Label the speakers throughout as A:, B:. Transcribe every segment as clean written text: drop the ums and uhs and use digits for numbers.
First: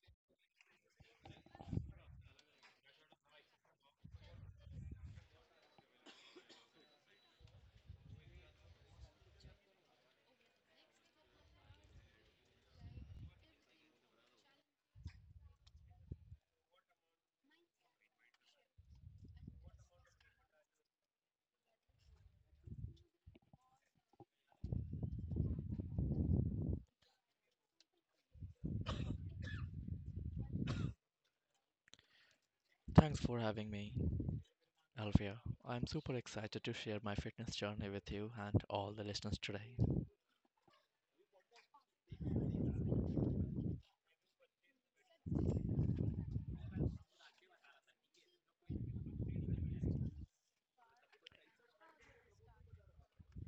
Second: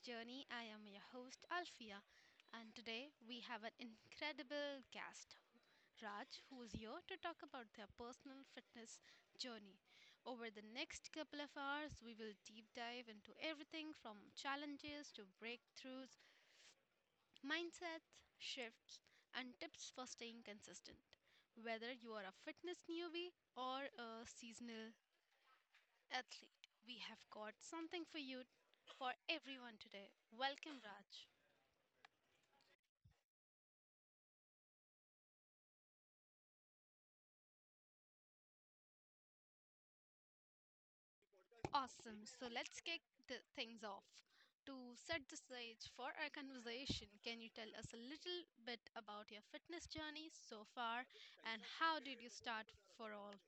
A: journey. I am your host Alfia, and today we have an incredible guest, Raj, who is here to talk about their personal fitness journey. Over the next couple of hours, we will deep dive into everything from challenges to breakthroughs, mindsets, shifts, and tips for staying consistent. Whether you are a fitness newbie or a seasonal Athlete, we have got something for you, for everyone today. Welcome, Raj.
B: Thanks for having me, Alvia. I'm super excited to share my fitness journey with you and all the listeners today.
A: Awesome. So let's kick the things off. To set the stage for our conversation, can you tell us a little bit about your fitness journey so far and how did you start for all?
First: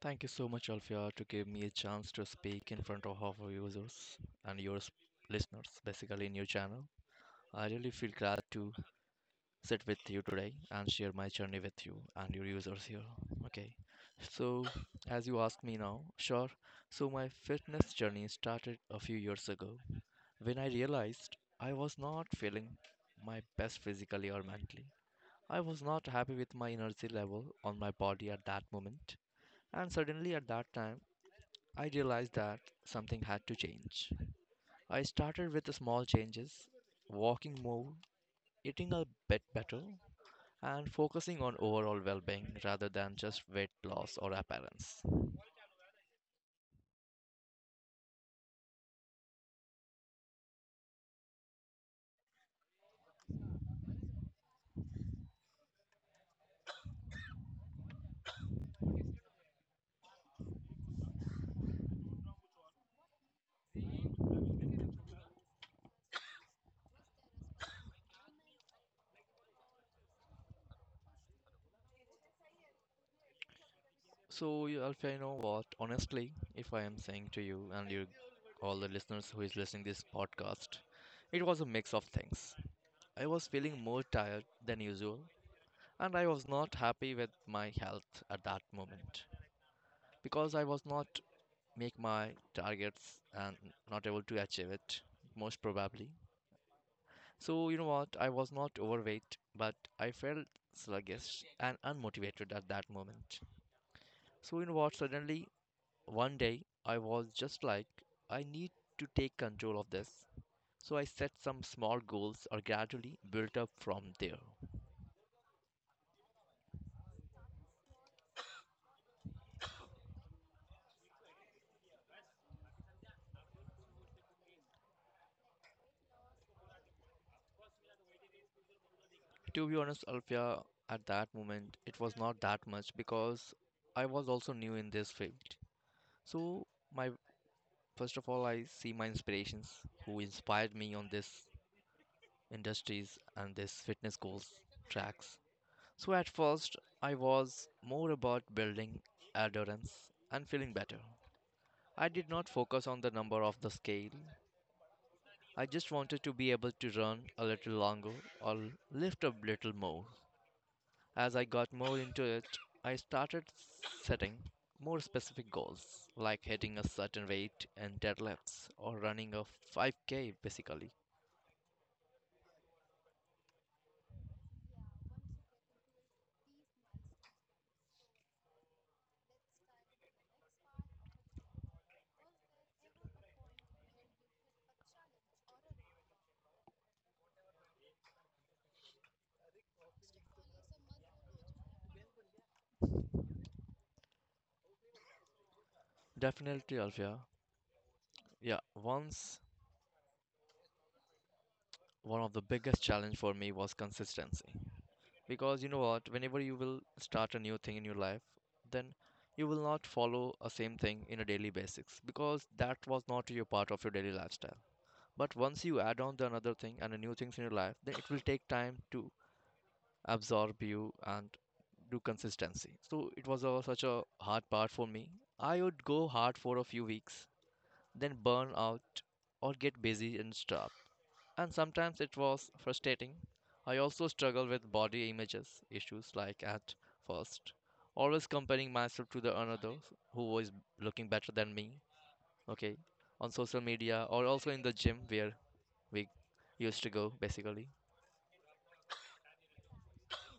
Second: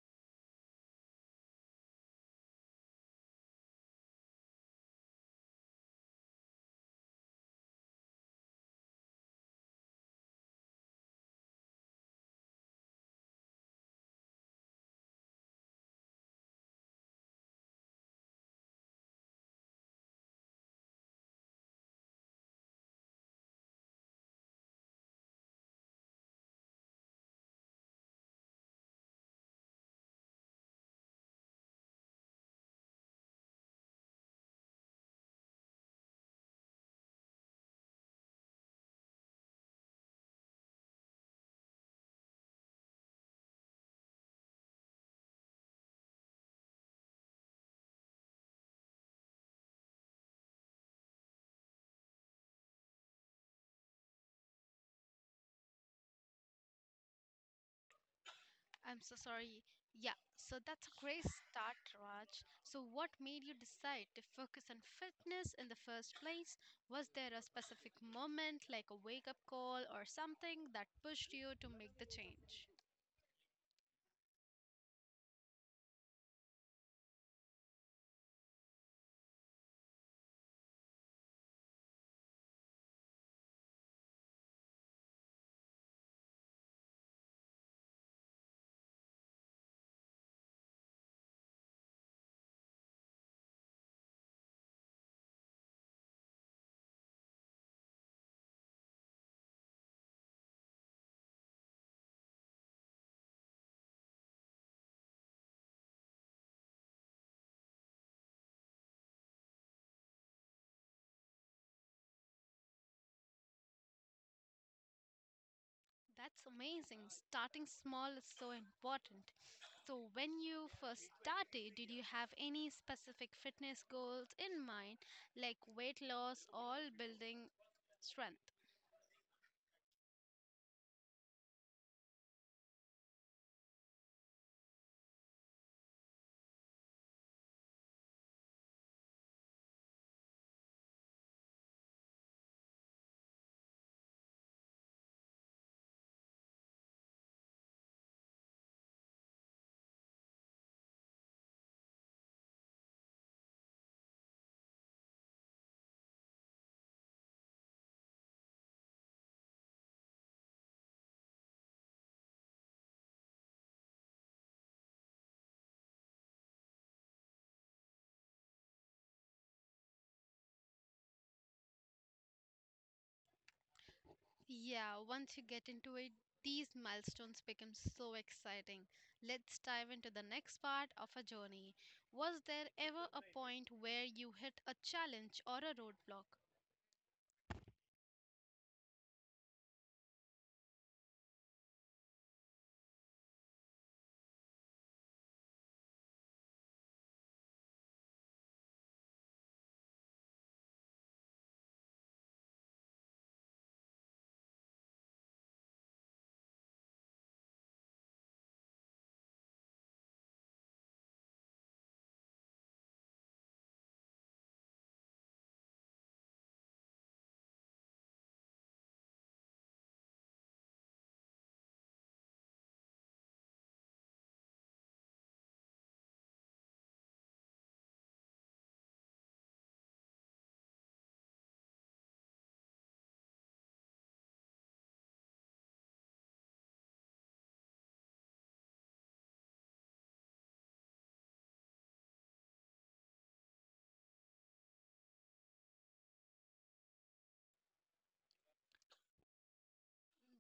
B: Thank you so much, Alvia, to give me a chance to speak in front of our users and listeners, basically in your channel. I really feel glad to sit with you today and share my journey with you and your users here. Okay, so as you ask me now, sure. So my fitness journey started a few years ago, when I realized I was not feeling my best physically or mentally. I was not happy with my energy level on my body at that moment. And suddenly, at that time, I realized that something had to change. I started with small changes, walking more, eating a bit better, and focusing on overall well being rather than just weight loss or appearance.
A: I'm so sorry. Yeah, so that's a great start, Raj. So, what made you decide to focus on fitness in the first place? Was there a specific moment, like a wake up call or something, that pushed you to make the change?
B: So, Alfia, you know what? Honestly, if I am saying to you and you, all the listeners who is listening this podcast, it was a mix of things. I was feeling more tired than usual, and I was not happy with my health at that moment because I was not make my targets and not able to achieve it most probably. So, you know what? I was not overweight, but I felt sluggish and unmotivated at that moment. So, you know what? Suddenly, One day, I was just like, I need to take control of this. So I set some small goals or gradually built up from there.
A: That's amazing. Starting small is so important. So, when you first started, did you have any specific fitness goals in mind, like weight loss or building strength?
B: To be honest, Alfia, at that moment, it was not that much because I was also new in this field. So, my first of all, I see my inspirations who inspired me on this industries and this fitness goals tracks. So, at first, I was more about building endurance and feeling better. I did not focus on the number of the scale. I just wanted to be able to run a little longer or lift a little more. As I got more into it, I started setting more specific goals, like hitting a certain weight and deadlifts or running a 5K basically.
A: Yeah, once you get into it, these milestones become so exciting. Let's dive into the next part of our journey. Was there ever a point where you hit a challenge or a roadblock?
B: Definitely, Alfia. Yeah, once one of the biggest challenge for me was consistency. Because you know what, whenever you will start a new thing in your life, then you will not follow a same thing in a daily basis because that was not your part of your daily lifestyle. But once you add on the another thing and a new things in your life, then it will take time to absorb you and do consistency. So it was a, such a hard part for me. I would go hard for a few weeks, then burn out or get busy and stuff, and sometimes it was frustrating. I also struggle with body images issues, like at first always comparing myself to the another who is looking better than me, okay, on social media or also in the gym where we used to go basically.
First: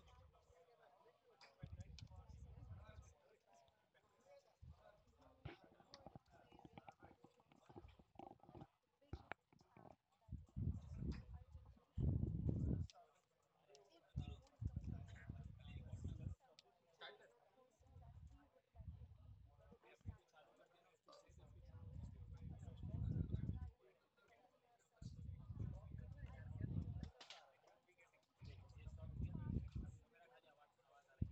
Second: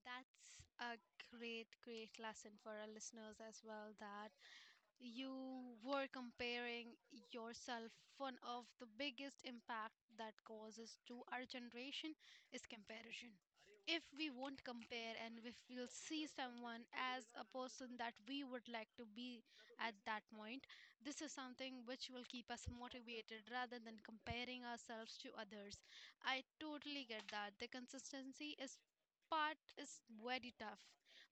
A: That's a great lesson for our listeners as well that you were comparing yourself. One of the biggest impact that causes to our generation is comparison. If we won't compare and if we'll see someone as a person that we would like to be at that point, this is something which will keep us motivated rather than comparing ourselves to others. I totally get that. The consistency is part is very tough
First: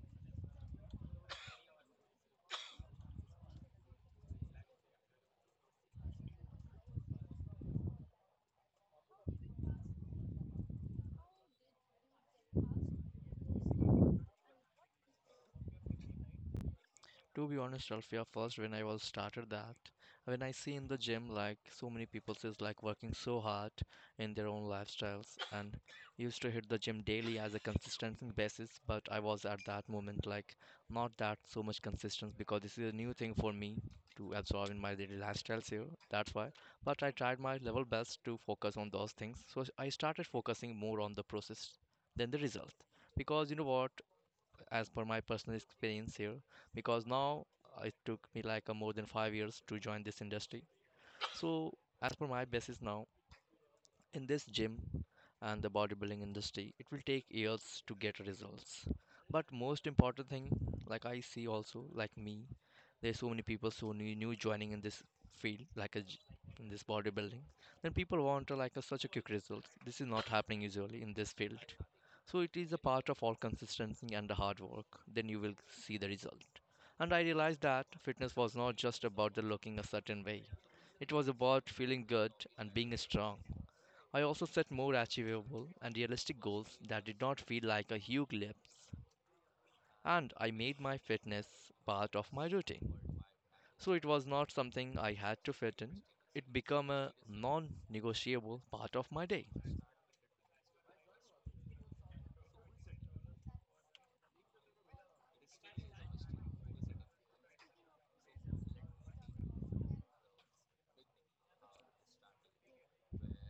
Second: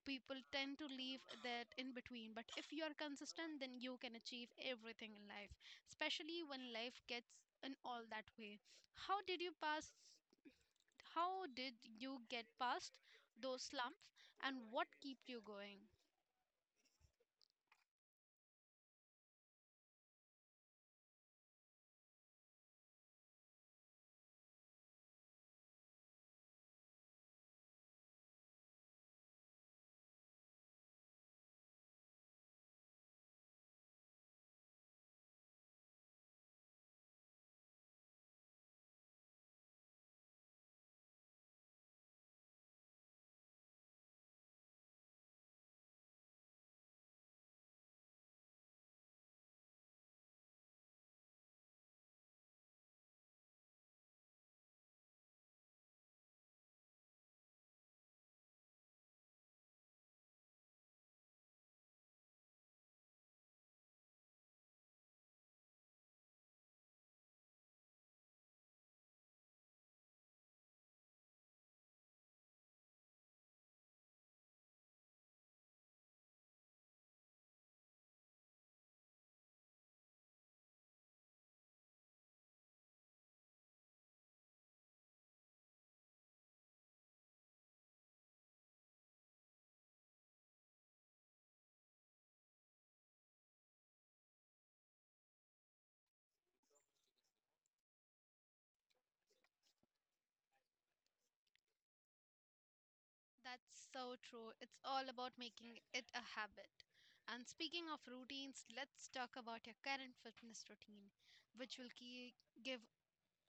A: people tend to leave that in between. But if you are consistent, then you can achieve everything in life, especially when life gets in all that way. How did you pass? How did you get past those slumps, and what keep you going?
B: To be honest, Alfia, first when I was started that, when I see in the gym like so many people is like working so hard in their own lifestyles and used to hit the gym daily as a consistent basis, but I was at that moment like not that so much consistent because this is a new thing for me to absorb in my daily lifestyles here. That's why. But I tried my level best to focus on those things. So I started focusing more on the process than the result. Because you know what? As per my personal experience here, because now it took me like a more than 5 years to join this industry, so as per my basis now in this gym and the bodybuilding industry, it will take years to get results. But most important thing, like I see also, like me, there's so many people so new, new joining in this field, in this bodybuilding. Then people want like a, such a quick result. This is not happening usually in this field. So it is a part of all consistency and the hard work. Then you will see the result. And I realized that fitness was not just about the looking a certain way. It was about feeling good and being strong. I also set more achievable and realistic goals that did not feel like a huge leap, and I made my fitness part of my routine. So it was not something I had to fit in. It became a non-negotiable part of my day.
A: That's so true. It's all about making it a habit. And speaking of routines, let's talk about your current fitness routine, which will key, give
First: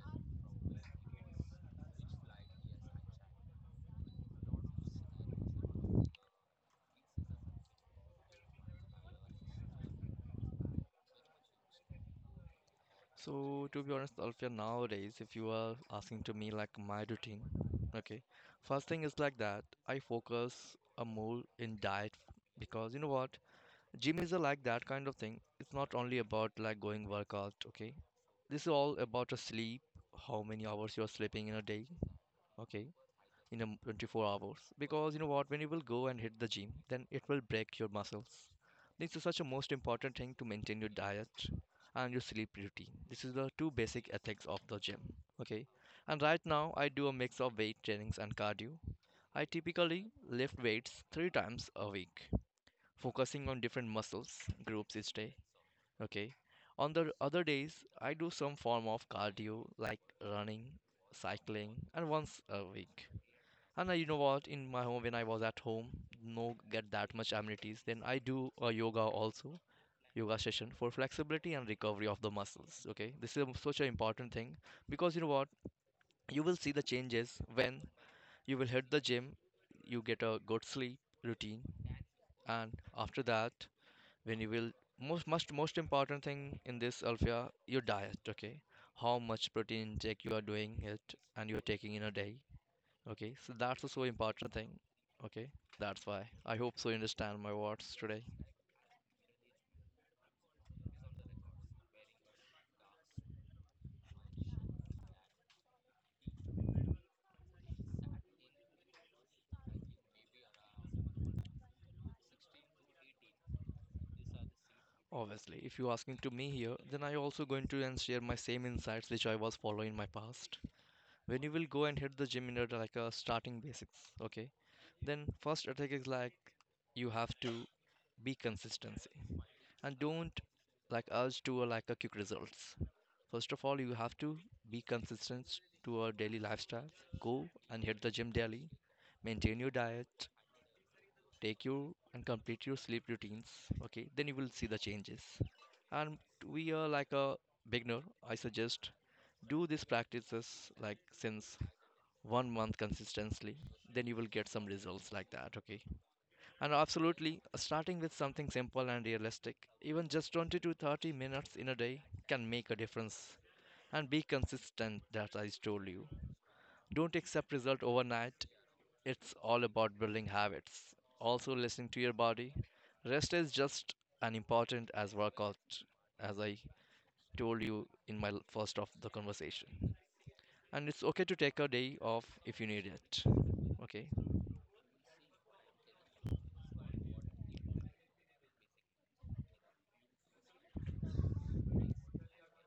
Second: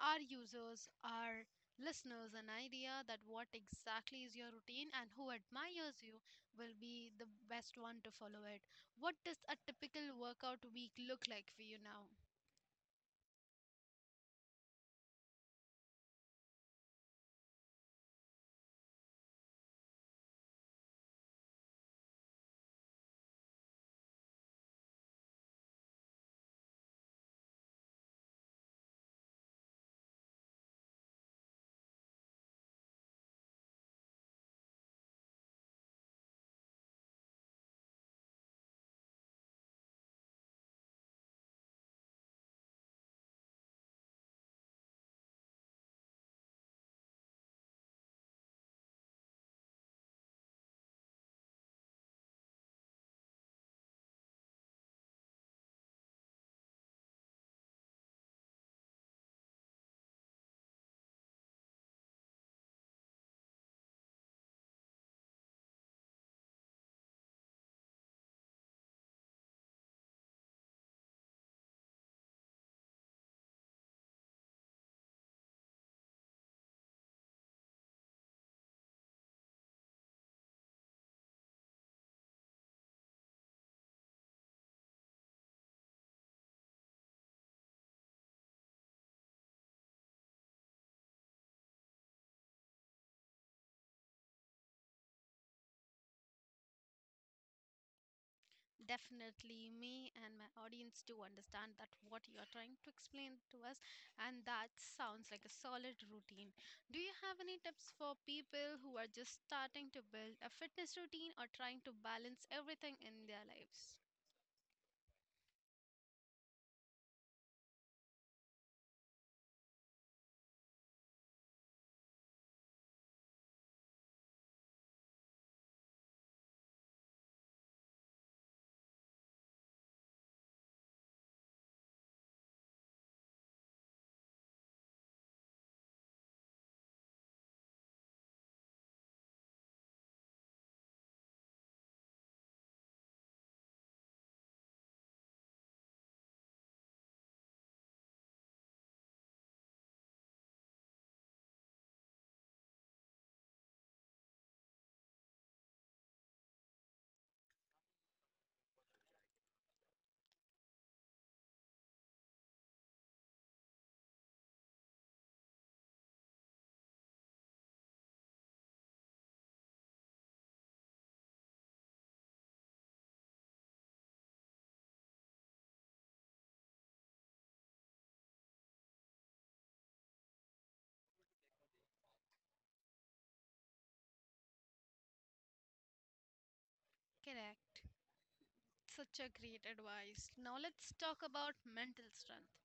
A: our users, our listeners, an idea that what exactly is your routine and who admires you will be the best one to follow it. What does a typical workout week look like for you now?
B: So to be honest, Alfia, nowadays if you are asking to me like my routine, okay, first thing is like that I focus a more in diet, because you know what, gym is a, like that kind of thing. It's not only about like going workout, okay? This is all about a sleep, how many hours you are sleeping in a day, okay? 24 hours. Because you know what, when you will go and hit the gym, then it will break your muscles. This is such a most important thing to maintain your diet and your sleep routine. This is the two basic ethics of the gym, okay? And right now I do a mix of weight trainings and cardio. I typically lift weights 3 times a week, focusing on different muscles groups each day. Okay. On the other days, I do some form of cardio like running, cycling, and once a week. And I, you know what? In my home, when I was at home, no get that much amenities. Then I do a yoga also, yoga session for flexibility and recovery of the muscles. Okay, this is such an important thing because you know what? You will see the changes when you will hit the gym. You get a good sleep routine, and after that, when you will, most most most important thing in this, Alfia, your diet, okay, how much protein intake you are doing it and you're taking in a day, okay, so that's a so important thing, okay, that's why I hope so you understand my words today.
A: Definitely, me and my audience do understand that what you are trying to explain to us, and that sounds like a solid routine. Do you have any tips for people who are just starting to build a fitness routine or trying to balance everything in their lives?
B: Obviously if you asking to me here, then I also going to and share my same insights which I was following in my past. When you will go and hit the gym in a like a starting basics, okay, then first attack is like, you have to be consistency and don't like us to like a quick results. First of all you have to be consistent to our daily lifestyle, go and hit the gym daily, maintain your diet, take your and complete your sleep routines, okay, then you will see the changes. And we are like a beginner, I suggest do these practices like since 1 month consistently, then you will get some results like that, okay. And absolutely, starting with something simple and realistic, even just 20 to 30 minutes in a day can make a difference. And be consistent, that I told you. Don't accept result overnight. It's all about building habits. Also listening to your body. Rest is just as important as workout, as I told you in first of the conversation. And it's okay to take a day off if you need it. Okay.
A: Correct. Such a great advice. Now let's talk about mental strength.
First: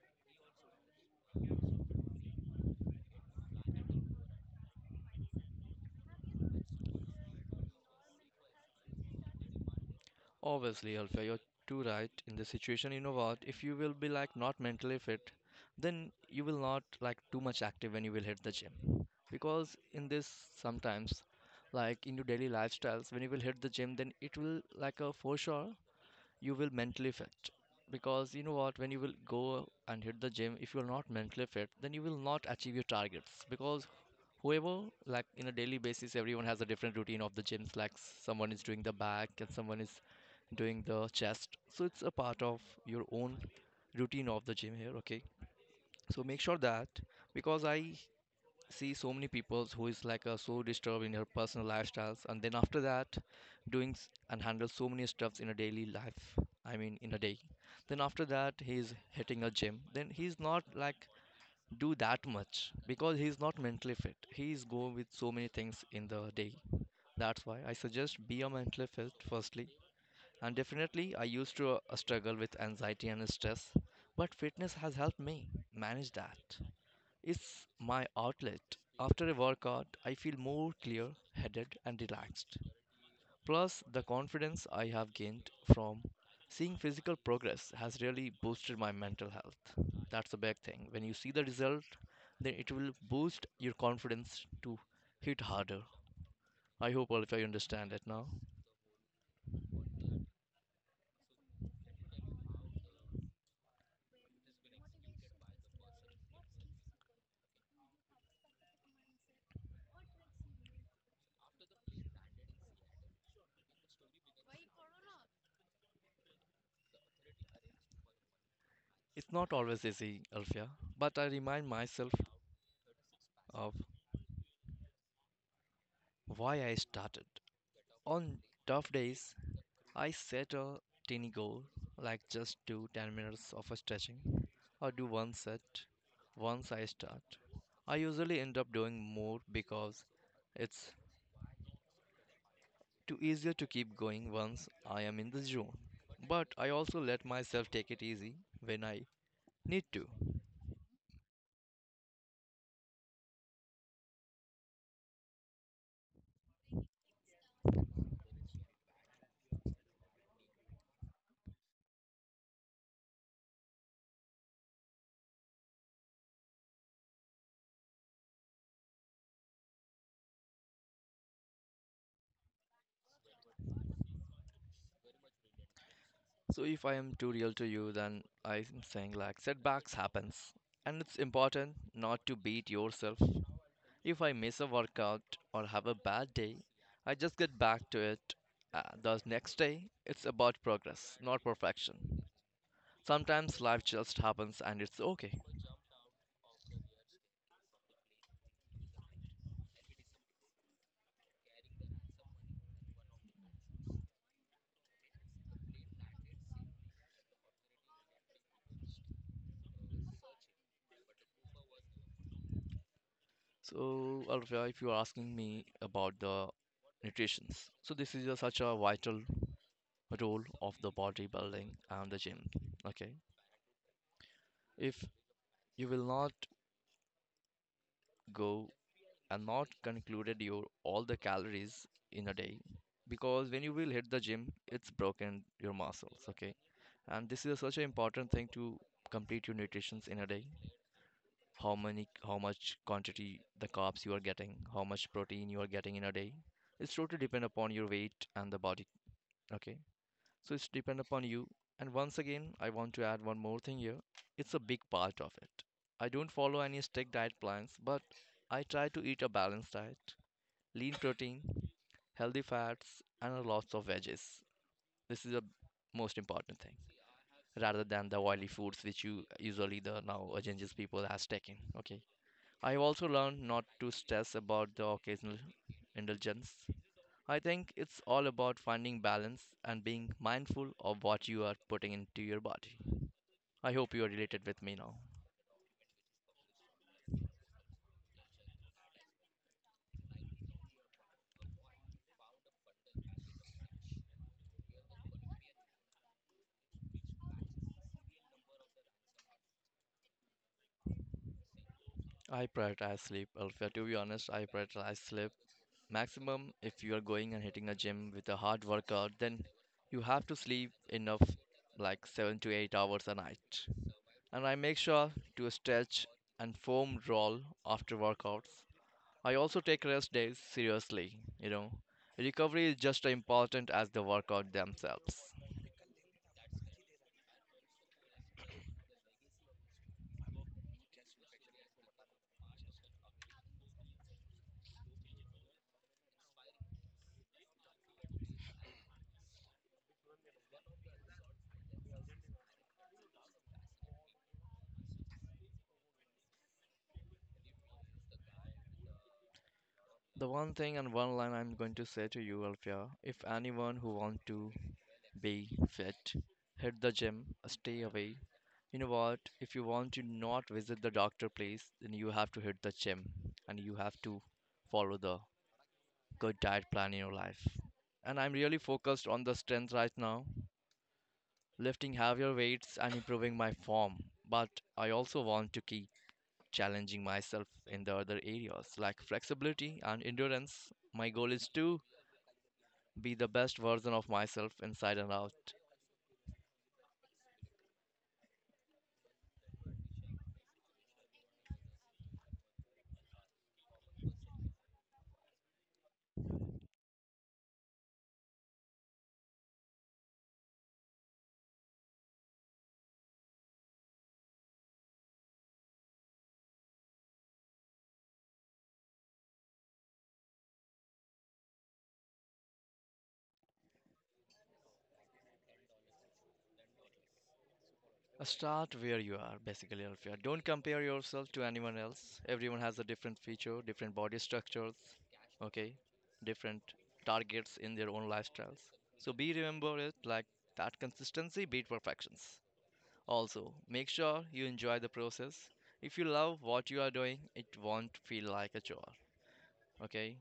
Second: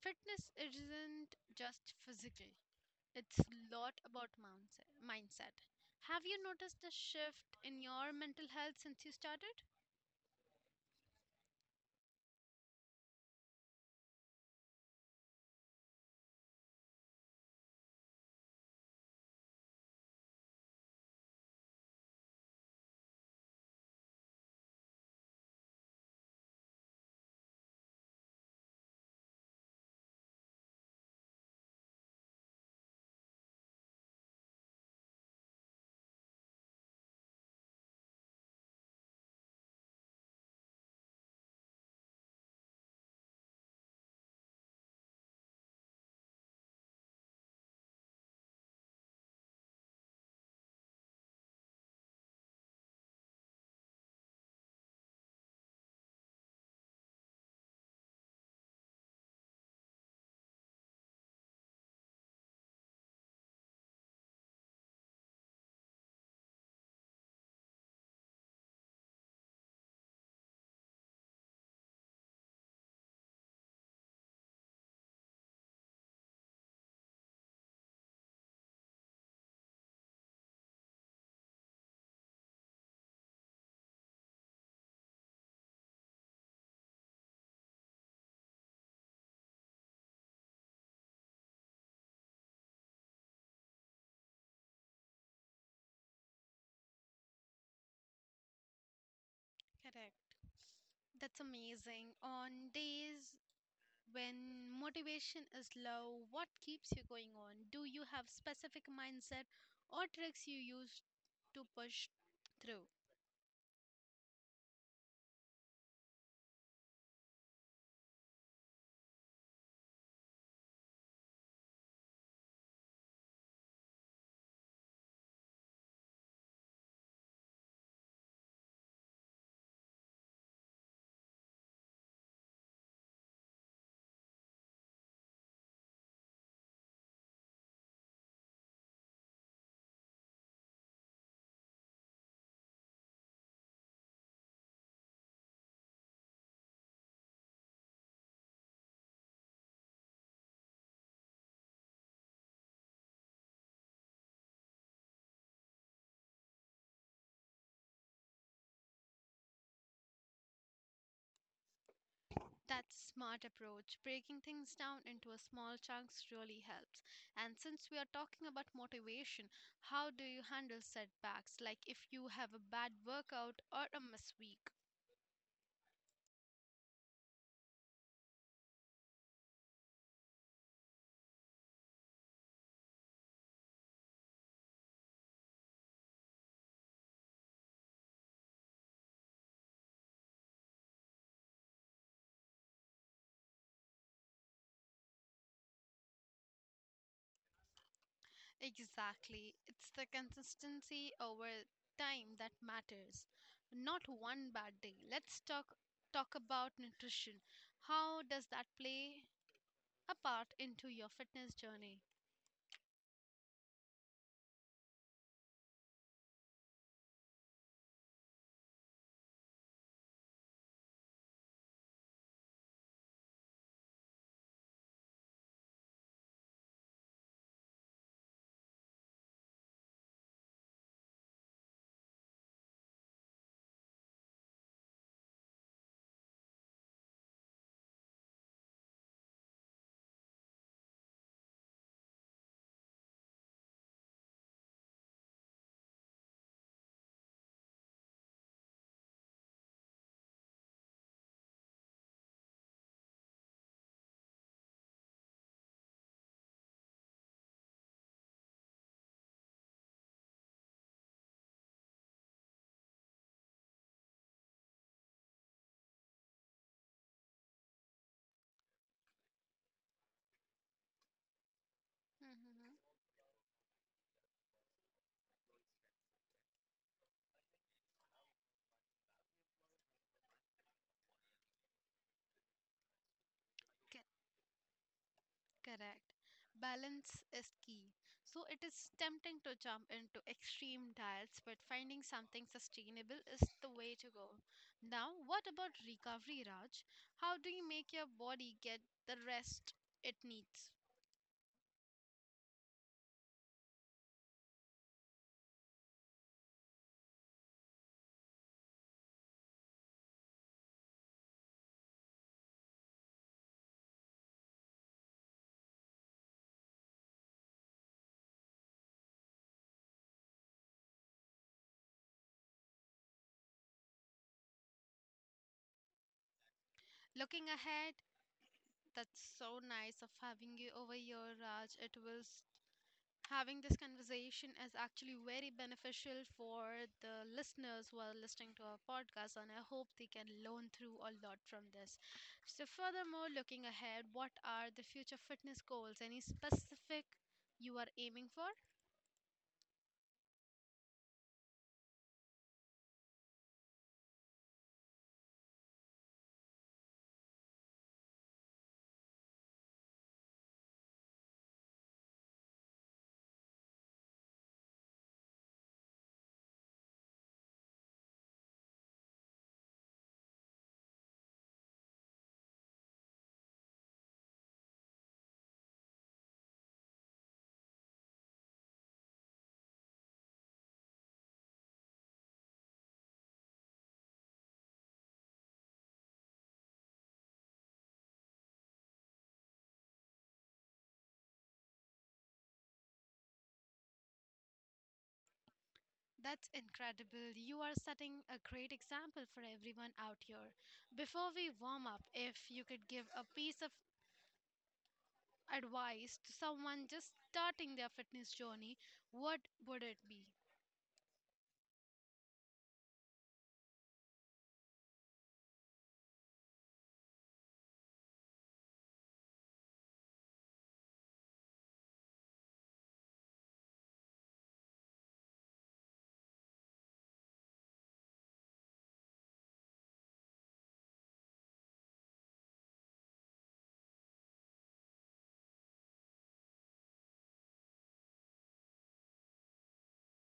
A: Fitness isn't just physical, it's a lot about mindset. Have you noticed a shift in your mental health since you started?
B: Obviously, Alfia, you're too right. In this situation, you know what? If you will be like not mentally fit, then you will not like too much active when you will hit the gym. Because in this sometimes, like in your daily lifestyles, when you will hit the gym, then it will like a for sure you will mentally fit. Because you know what, when you will go and hit the gym, if you're not mentally fit, then you will not achieve your targets. Because whoever, like in a daily basis, everyone has a different routine of the gyms, like someone is doing the back and someone is doing the chest, so it's a part of your own routine of the gym here, okay. So make sure that, because I see so many people who is like so disturbed in her personal lifestyles, and then after that doing s- and handle so many stuffs in a daily life, I mean in a day, then after that he's hitting a gym, then he's not like do that much because he's not mentally fit, he's go with so many things in the day. That's why I suggest be a mentally fit firstly. And definitely, I used to struggle with anxiety and stress, but fitness has helped me manage that. It's my outlet. After a workout, I feel more clear headed and relaxed. Plus, the confidence I have gained from seeing physical progress has really boosted my mental health. That's the big thing. When you see the result, then it will boost your confidence to hit harder. I hope all of you understand it now.
A: Correct. That's amazing. On days when motivation is low, what keeps you going on? Do you have specific mindset or tricks you use to push through?
B: It's not always easy, Alfia, but I remind myself of why I started. On tough days, I set a tiny goal, like just do 10 minutes of a stretching or do one set once I start. I usually end up doing more because it's too easier to keep going once I am in the zone. But I also let myself take it easy when I need to.
A: That's smart approach. Breaking things down into a small chunks really helps. And since we are talking about motivation, how do you handle setbacks like if you have a bad workout or a miss week?
B: So if I am too real to you, then I'm saying like setbacks happens. And it's important not to beat yourself. If I miss a workout or have a bad day, I just get back to it. The next day, it's about progress, not perfection. Sometimes life just happens and it's okay.
A: Exactly. It's the consistency over time that matters. Not one bad day. Let's talk about nutrition. How does that play a part into your fitness journey?
B: So, Alfia, if you're asking me about the nutritions, so this is a, such a vital role of the bodybuilding and the gym. Okay, if you will not go and not concluded your all the calories in a day, because when you will hit the gym it's broken your muscles, okay, and this is such an important thing to complete your nutritions in a day. How many, how much quantity the carbs you are getting, how much protein you are getting in a day, it's totally depend upon your weight and the body. Okay, so it's depend upon you. And once again I want to add one more thing here, it's a big part of it. I don't follow any strict diet plans, but I try to eat a balanced diet, lean protein, healthy fats, and lots of veggies. This is the most important thing rather than the oily foods which you usually the now changes people has taken. Okay.
A: Mhm.
B: I also learned not to stress about the occasional indulgence. I think it's all about finding balance and being mindful of what you are putting into your body. I hope you are related with me now.
A: Correct. Balance is key. So it is tempting to jump into extreme diets, but finding something sustainable is the way to go. Now, what about recovery, Raj? How do you make your body get the rest it needs?
B: I prioritize sleep. Alfia, to be honest, I prioritize sleep maximum. If you are going and hitting a gym with a hard workout, then you have to sleep enough, like 7 to 8 hours a night. And I make sure to stretch and foam roll after workouts. I also take rest days seriously, you know. Recovery is just as important as the workout themselves.
A: Looking ahead, that's so nice of having you over here, Raj. It was having this conversation is actually very beneficial for the listeners who are listening to our podcast, and I hope they can learn through a lot from this. So, furthermore, looking ahead, what are the future fitness goals? Any specific you are aiming for?
B: The one thing and one line I'm going to say to you, Alfia, if anyone who wants to be fit. Hit the gym. Stay away. You know what? If you want to not visit the doctor place, then you have to hit the gym and you have to follow the good diet plan in your life. And I'm really focused on the strength right now, lifting heavier weights and improving my form. But I also want to keep challenging myself in the other areas like flexibility and endurance. My goal is to be the best version of myself inside and out.
A: That's incredible. You are setting a great example for everyone out here. Before we warm up, if you could give a piece of advice to someone just starting their fitness journey, what would it be?
B: Start where you are, basically, Alfia. Don't compare yourself to anyone else. Everyone has a different feature, different body structures, okay, different targets in their own lifestyles. So be remember it like that consistency beat perfections. Also, make sure you enjoy the process. If you love what you are doing, it won't feel like a chore, okay?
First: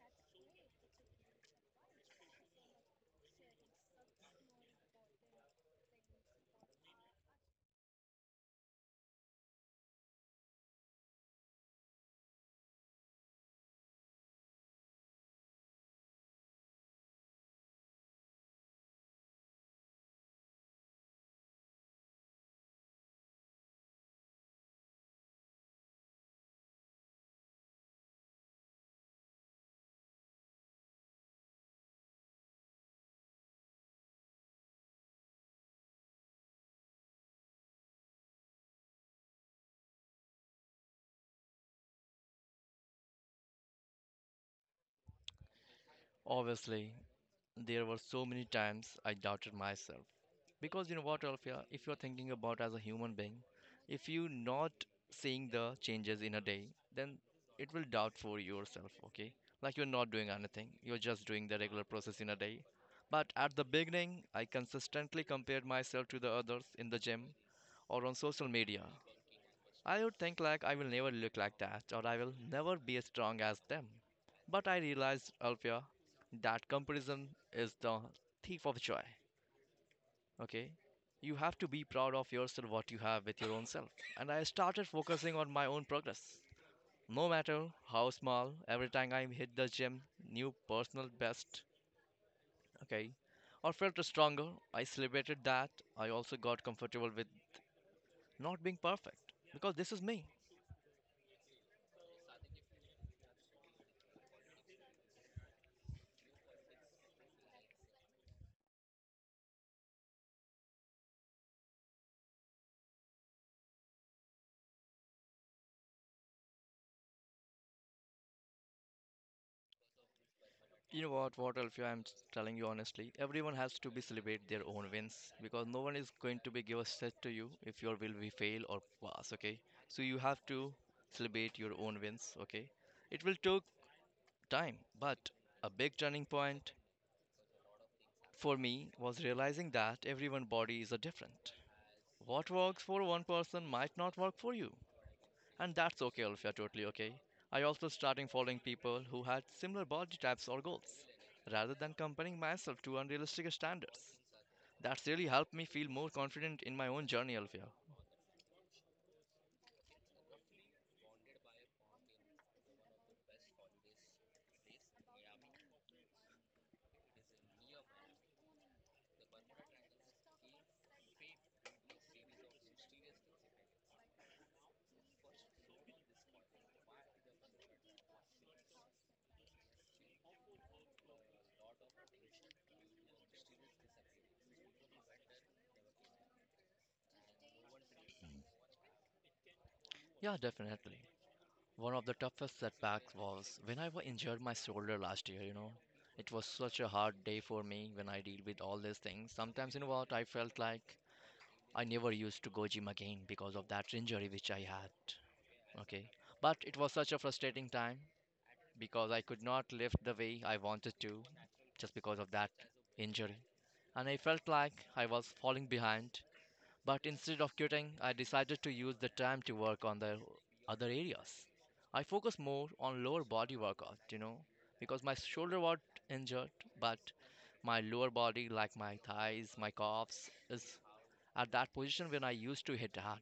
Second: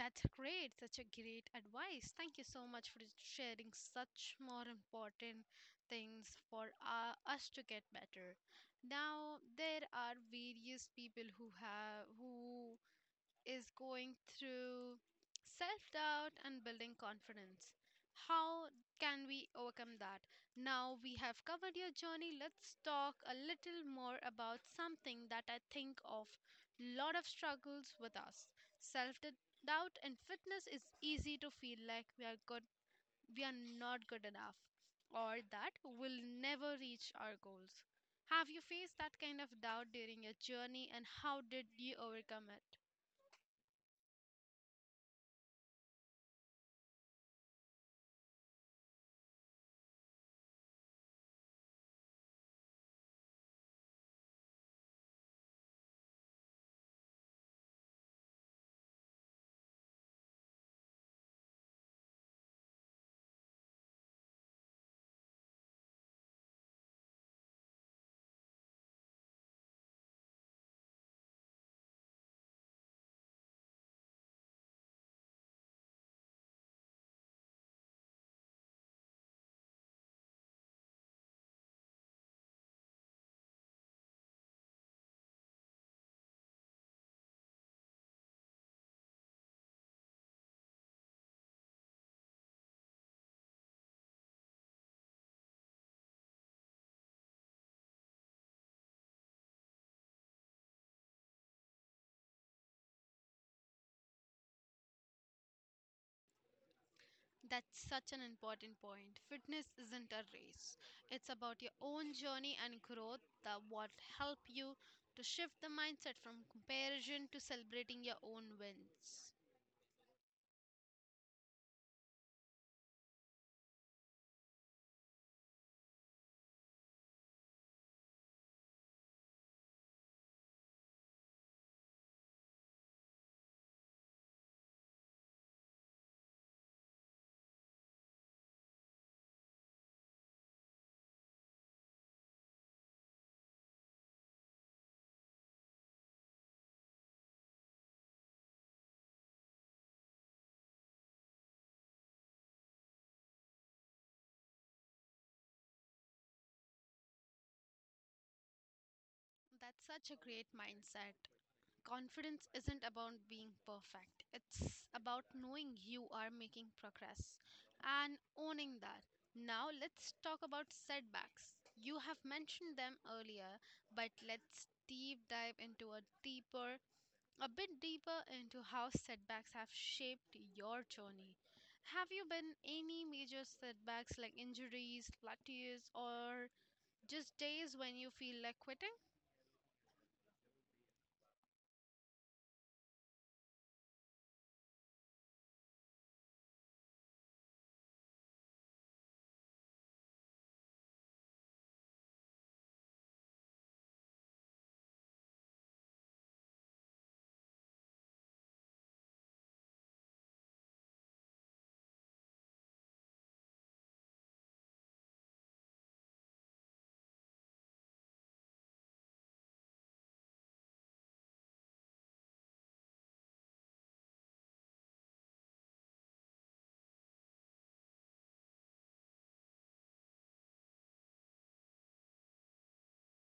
A: That's great. Such a great advice. Thank you so much for sharing such more important things for us to get better. Now, there are various people who have who is going through self doubt and building confidence. How can we overcome that? Now we have covered your journey. Let's talk a little more about something that I think of lot of struggles with us. Self doubt and fitness is easy to feel like we are not good enough or that we'll never reach our goals. Have you faced that kind of doubt during your journey and how did you overcome it?
B: Obviously, there were so many times I doubted myself. Because you know what, Alfia, if you're thinking about as a human being, if you're not seeing the changes in a day, then it will doubt for yourself, okay? Like you're not doing anything, you're just doing the regular process in a day. But at the beginning, I consistently compared myself to the others in the gym or on social media. I would think like I will never look like that or I will never be as strong as them. But I realized, Alfia, that comparison is the thief of joy. Okay? You have to be proud of yourself, what you have with your own self. And I started focusing on my own progress. No matter how small, every time I hit the gym, new personal best, okay, or felt stronger, I celebrated that. I also got comfortable with not being perfect because this is me.
A: That's such an important point. Fitness isn't a race. It's about your own journey and growth that what help you to shift the mindset from comparison to celebrating your own wins.
B: You know what Alfio, telling you honestly, everyone has to be celebrate their own wins because no one is going to be give a set to you if your will be fail or pass, okay? So you have to celebrate your own wins, okay? It will take time, but a big turning point for me was realizing that everyone body is a different. What works for one person might not work for you. And that's okay, Olivia, totally okay. I also started following people who had similar body types or goals, rather than comparing myself to unrealistic standards. That's really helped me feel more confident in my own journey, Olivia.
A: That's such a great mindset. Confidence isn't about being perfect. It's about knowing you are making progress and owning that. Now let's talk about setbacks. You have mentioned them earlier, but let's deep dive into a bit deeper into how setbacks have shaped your journey. Have you been any major setbacks like injuries, plateaus, or just days when you feel like quitting?
B: Yeah, definitely. One of the toughest setbacks was when injured my shoulder last year, you know. It was such a hard day for me when I deal with all these things. Sometimes, you know what, I felt like I never used to go gym again because of that injury which I had. Okay. But it was such a frustrating time because I could not lift the way I wanted to just because of that injury. And I felt like I was falling behind, but instead of quitting, I decided to use the time to work on the other areas. I focus more on lower body workout, you know, because my shoulder was injured, but my lower body, like my thighs, my calves, is at that position when I used to hit hard.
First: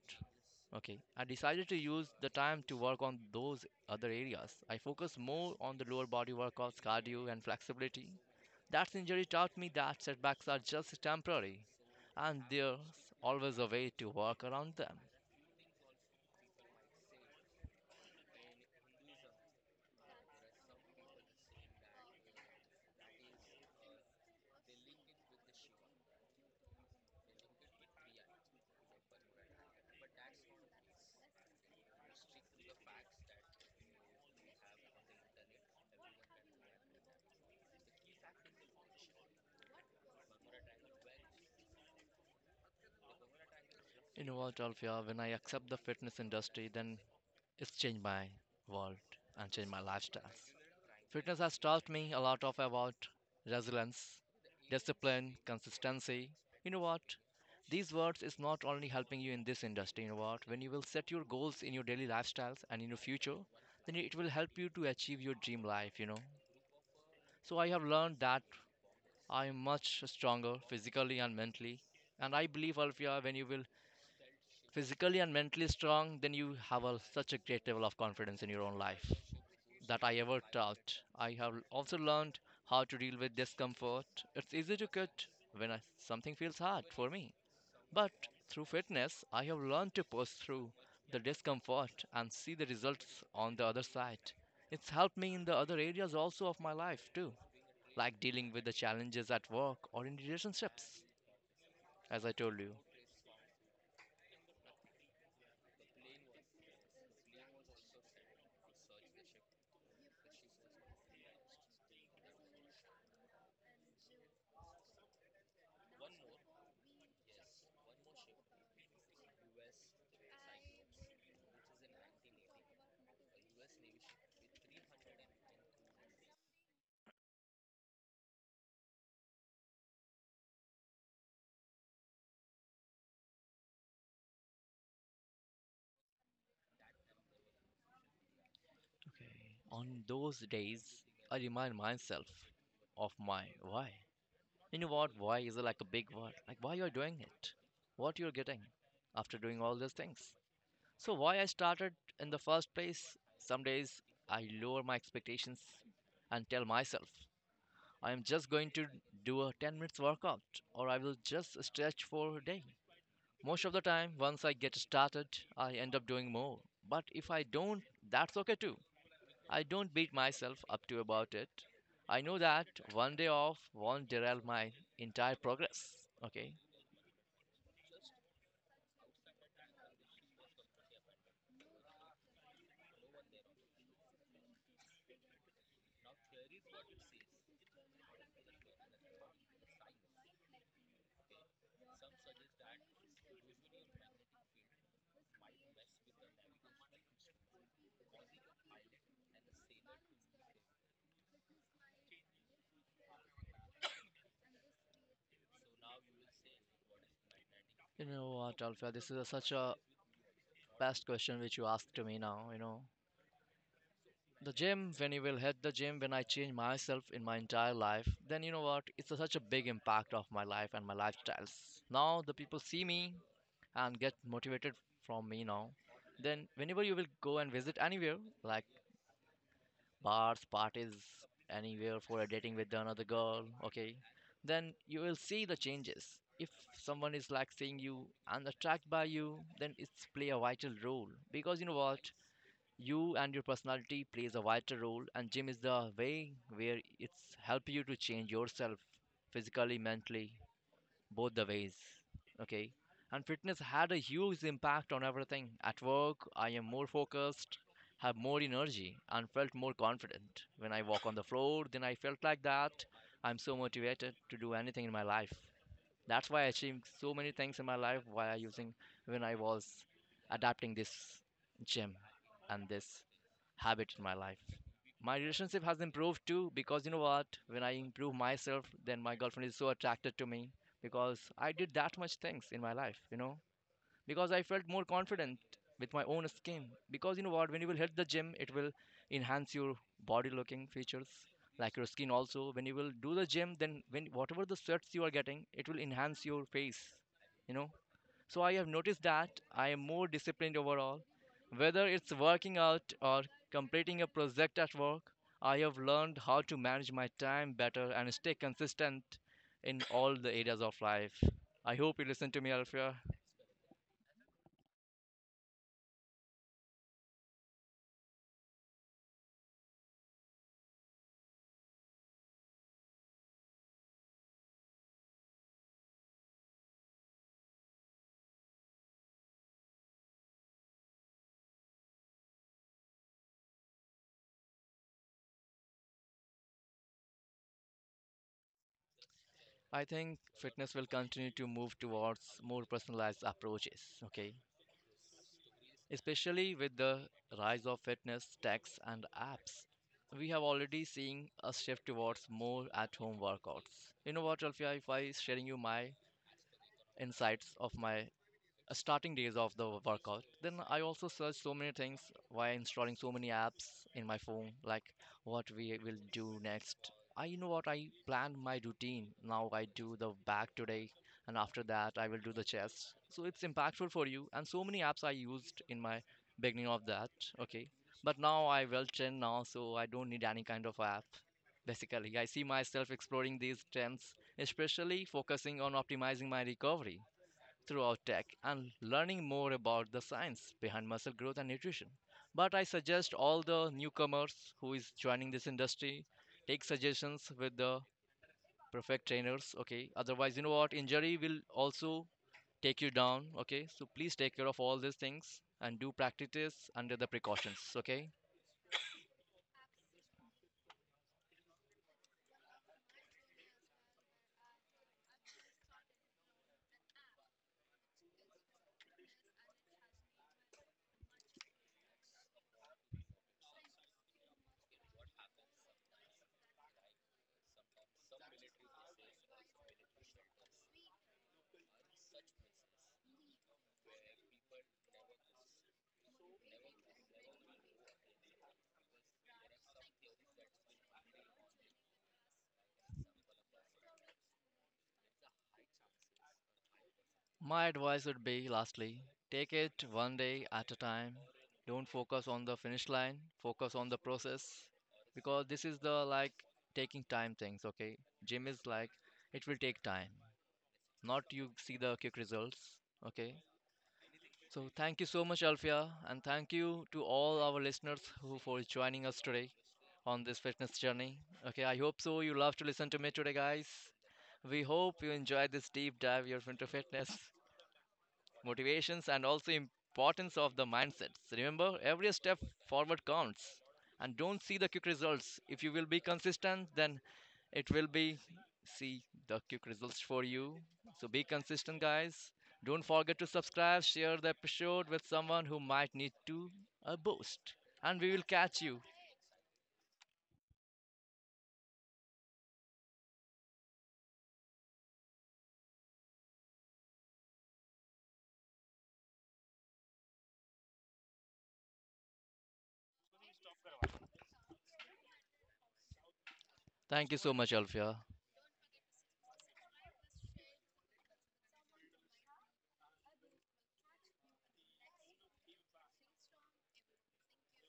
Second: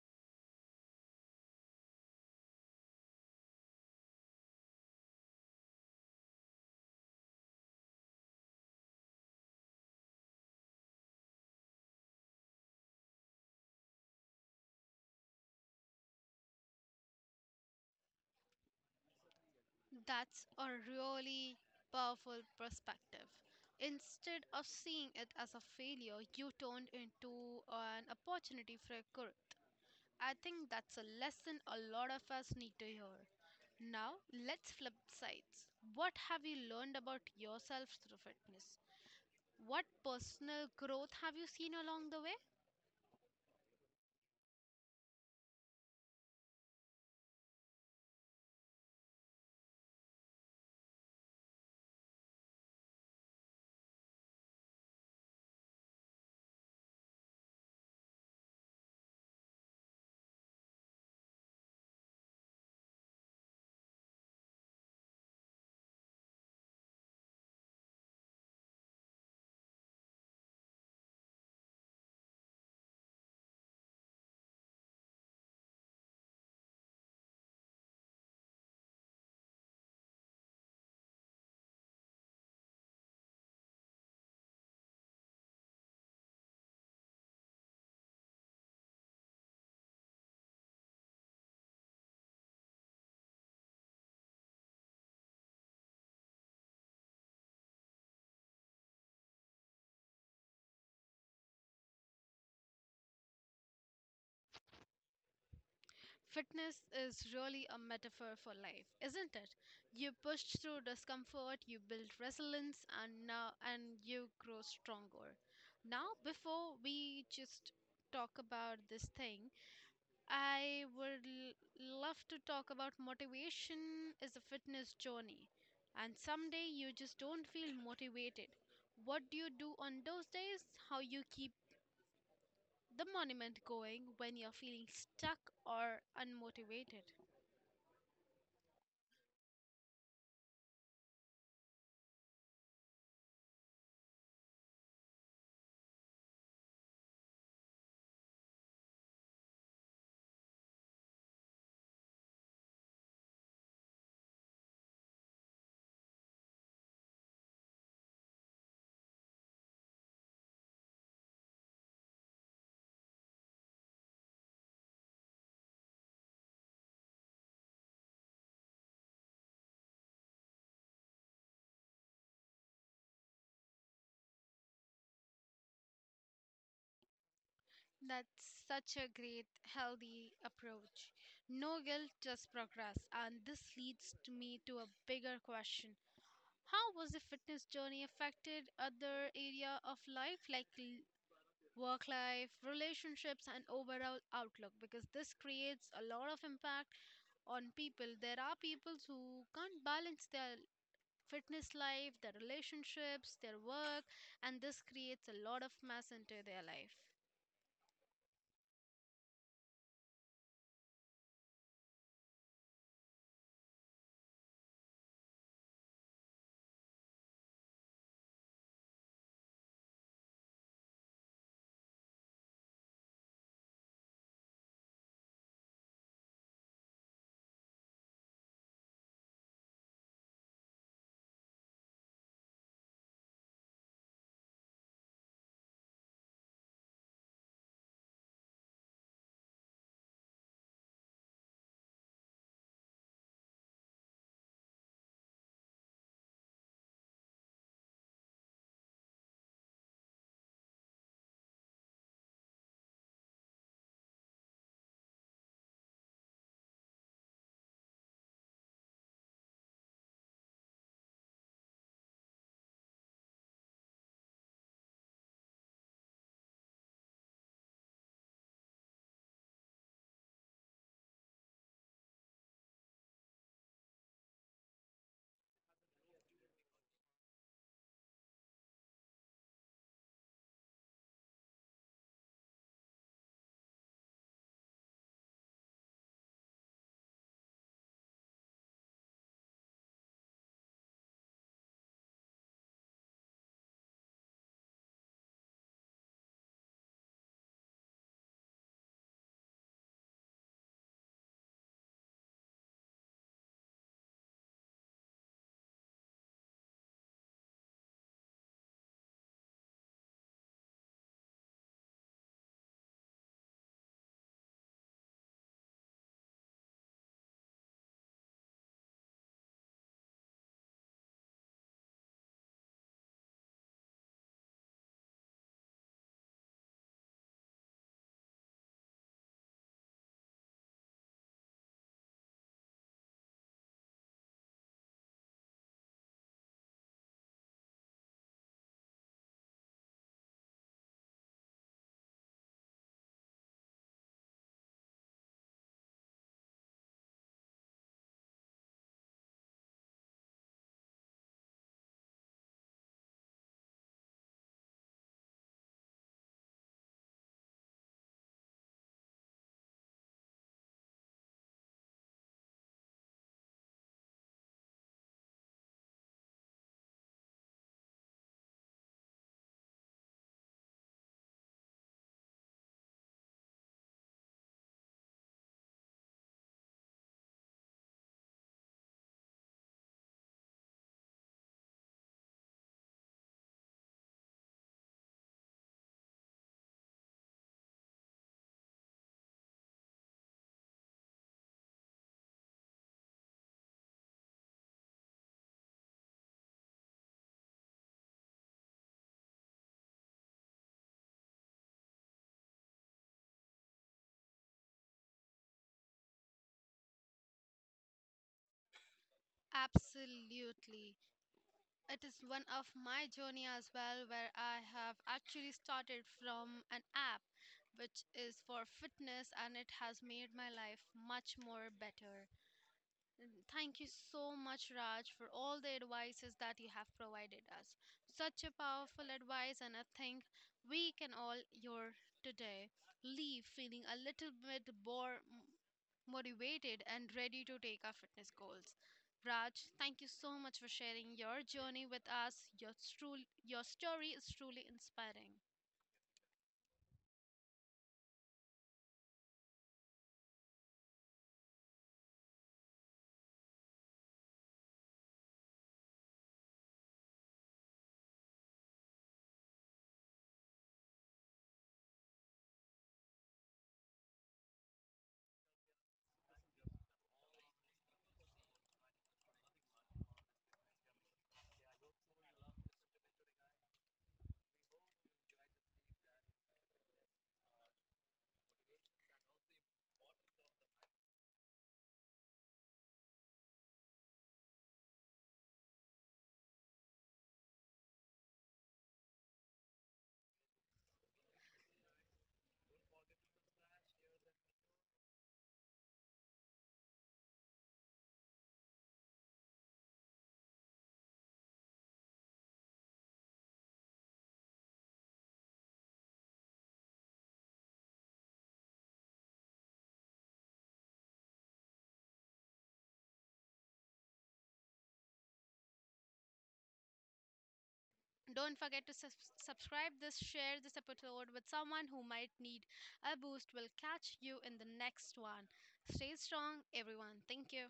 B: Okay, I decided to use the time to work on those other areas. I focus more on the lower body workouts, cardio, and flexibility. That injury taught me that setbacks are just temporary and there's always a way to work around them.
A: That's a really powerful perspective. Instead of seeing it as a failure, you turned into an opportunity for growth. I think that's a lesson a lot of us need to hear. Now, let's flip sides. What have you learned about yourself through fitness? What personal growth have you seen along the way?
B: You know what, Alfia, when I accept the fitness industry, then it's changed my world and changed my lifestyles. Fitness has taught me a lot of about resilience, discipline, consistency. You know what? These words is not only helping you in this industry, you know what? When you will set your goals in your daily lifestyles and in your future, then it will help you to achieve your dream life, you know. So I have learned that I'm much stronger physically and mentally. And I believe, Alfia, when you will physically and mentally strong, then you have a, such a great level of confidence in your own life that I ever taught. I have also learned how to deal with discomfort. It's easy to quit when I, something feels hard for me. But through fitness, I have learned to push through the discomfort and see the results on the other side. It's helped me in the other areas also of my life too, like dealing with the challenges at work or in relationships, as I told you.
A: Fitness is really a metaphor for life, isn't it? You push through discomfort, you build resilience, and you grow stronger. Now, before we just talk about this thing, I would love to talk about motivation is a fitness journey. And some day you just don't feel motivated. What do you do on those days? How you keep the monument going when you're feeling stuck or unmotivated?
B: Okay. On those days, I remind myself of my why. You know what? Why is like a big word? Like why you're doing it? What you're getting after doing all these things? So why I started in the first place? Some days I lower my expectations and tell myself I am just going to do a 10 minutes workout or I will just stretch for a day. Most of the time, once I get started, I end up doing more. But if I don't, that's okay too. I don't beat myself up to about it. I know that one day off won't derail my entire progress. Okay.
A: That's such a great, healthy approach. No guilt, just progress. And this leads to me to a bigger question. How was the fitness journey affected other area of life like work life, relationships, and overall outlook because this creates a lot of impact on people. There are people who can't balance their fitness life, their relationships, their work, and this creates a lot of mess into their life.
B: You know what, Alpha? This is a, such a best question which you asked to me now. You know, the gym. When you will hit the gym, when I change myself in my entire life, then you know what? It's a, such a big impact of my life and my lifestyles. Now the people see me and get motivated from me now. Then whenever you will go and visit anywhere, like bars, parties, anywhere for a dating with another girl, okay, then you will see the changes. If someone is like seeing you and attracted by you, then it's play a vital role, because you know what, you and your personality plays a vital role, and gym is the way where it's help you to change yourself, physically, mentally, both the ways. Okay. And fitness had a huge impact on everything. At work, I am more focused, have more energy, and felt more confident. When I walk on the floor, then I felt like that. I'm so motivated to do anything in my life. That's why I achieved so many things in my life while using, when I was adapting this gym and this habit in my life. My relationship has improved too, because you know what? When I improve myself, then my girlfriend is so attracted to me because I did that much things in my life, you know, because I felt more confident with my own skin. Because you know what, when you will hit the gym, it will enhance your body looking features, like your skin also. When you will do the gym, then when whatever the sweats you are getting, it will enhance your face. You know. So I have noticed that I am more disciplined overall. Whether it's working out or completing a project at work, I have learned how to manage my time better and stay consistent in all the areas of life. I hope you listen to me, Alfia. I think fitness will continue to move towards more personalized approaches, okay? Especially with the rise of fitness techs and apps. We have already seen a shift towards more at home workouts. You know what, Alfia, if I sharing you my insights of my starting days of the workout. Then I also search so many things while installing so many apps in my phone, like what we will do next. I You know what, I planned my routine. Now I do the back today, and after that I will do the chest. So it's impactful for you, and so many apps I used in my beginning of that. Okay, but now I well trained now, so I don't need any kind of app. Basically, I see myself exploring these trends, especially focusing on optimizing my recovery throughout tech and learning more about the science behind muscle growth and nutrition. But I suggest all the newcomers who is joining this industry take suggestions with the perfect trainers, okay? Otherwise, you know what? Injury will also take you down, okay? So please take care of all these things and do practices under the precautions, okay?
A: Absolutely. It is one of my journey as well where I have actually started from an app which is for fitness and it has made my life much more better. Thank you so much, Raj, for all the advices that you have provided us. Such a powerful advice, and I think we can all your today leave feeling a little bit more motivated and ready to take our fitness goals. Raj, thank you so much for sharing your journey with us. Your story is truly inspiring.
B: My advice would be lastly, take it one day at a time. Don't focus on the finish line, focus on the process, because this is the like taking time things, okay? Gym is like it will take time, not you see the quick results, okay? So thank you so much, Alfia, and thank you to all our listeners who for joining us today on this fitness journey. Okay, I hope so. You love to listen to me today, guys. We hope you enjoyed this deep dive here into fitness motivations, and also importance of the mindsets. Remember, every step forward counts, and don't see the quick results. If you will be consistent, then it will be see the quick results for you. So be consistent, guys. Don't forget to subscribe, share the episode with someone who might need to a boost, and we will catch you. Thank you so much, Alfia.
A: Don't forget to subscribe this, share this episode with someone who might need a boost. We'll catch you in the next one. Stay strong, everyone. Thank you.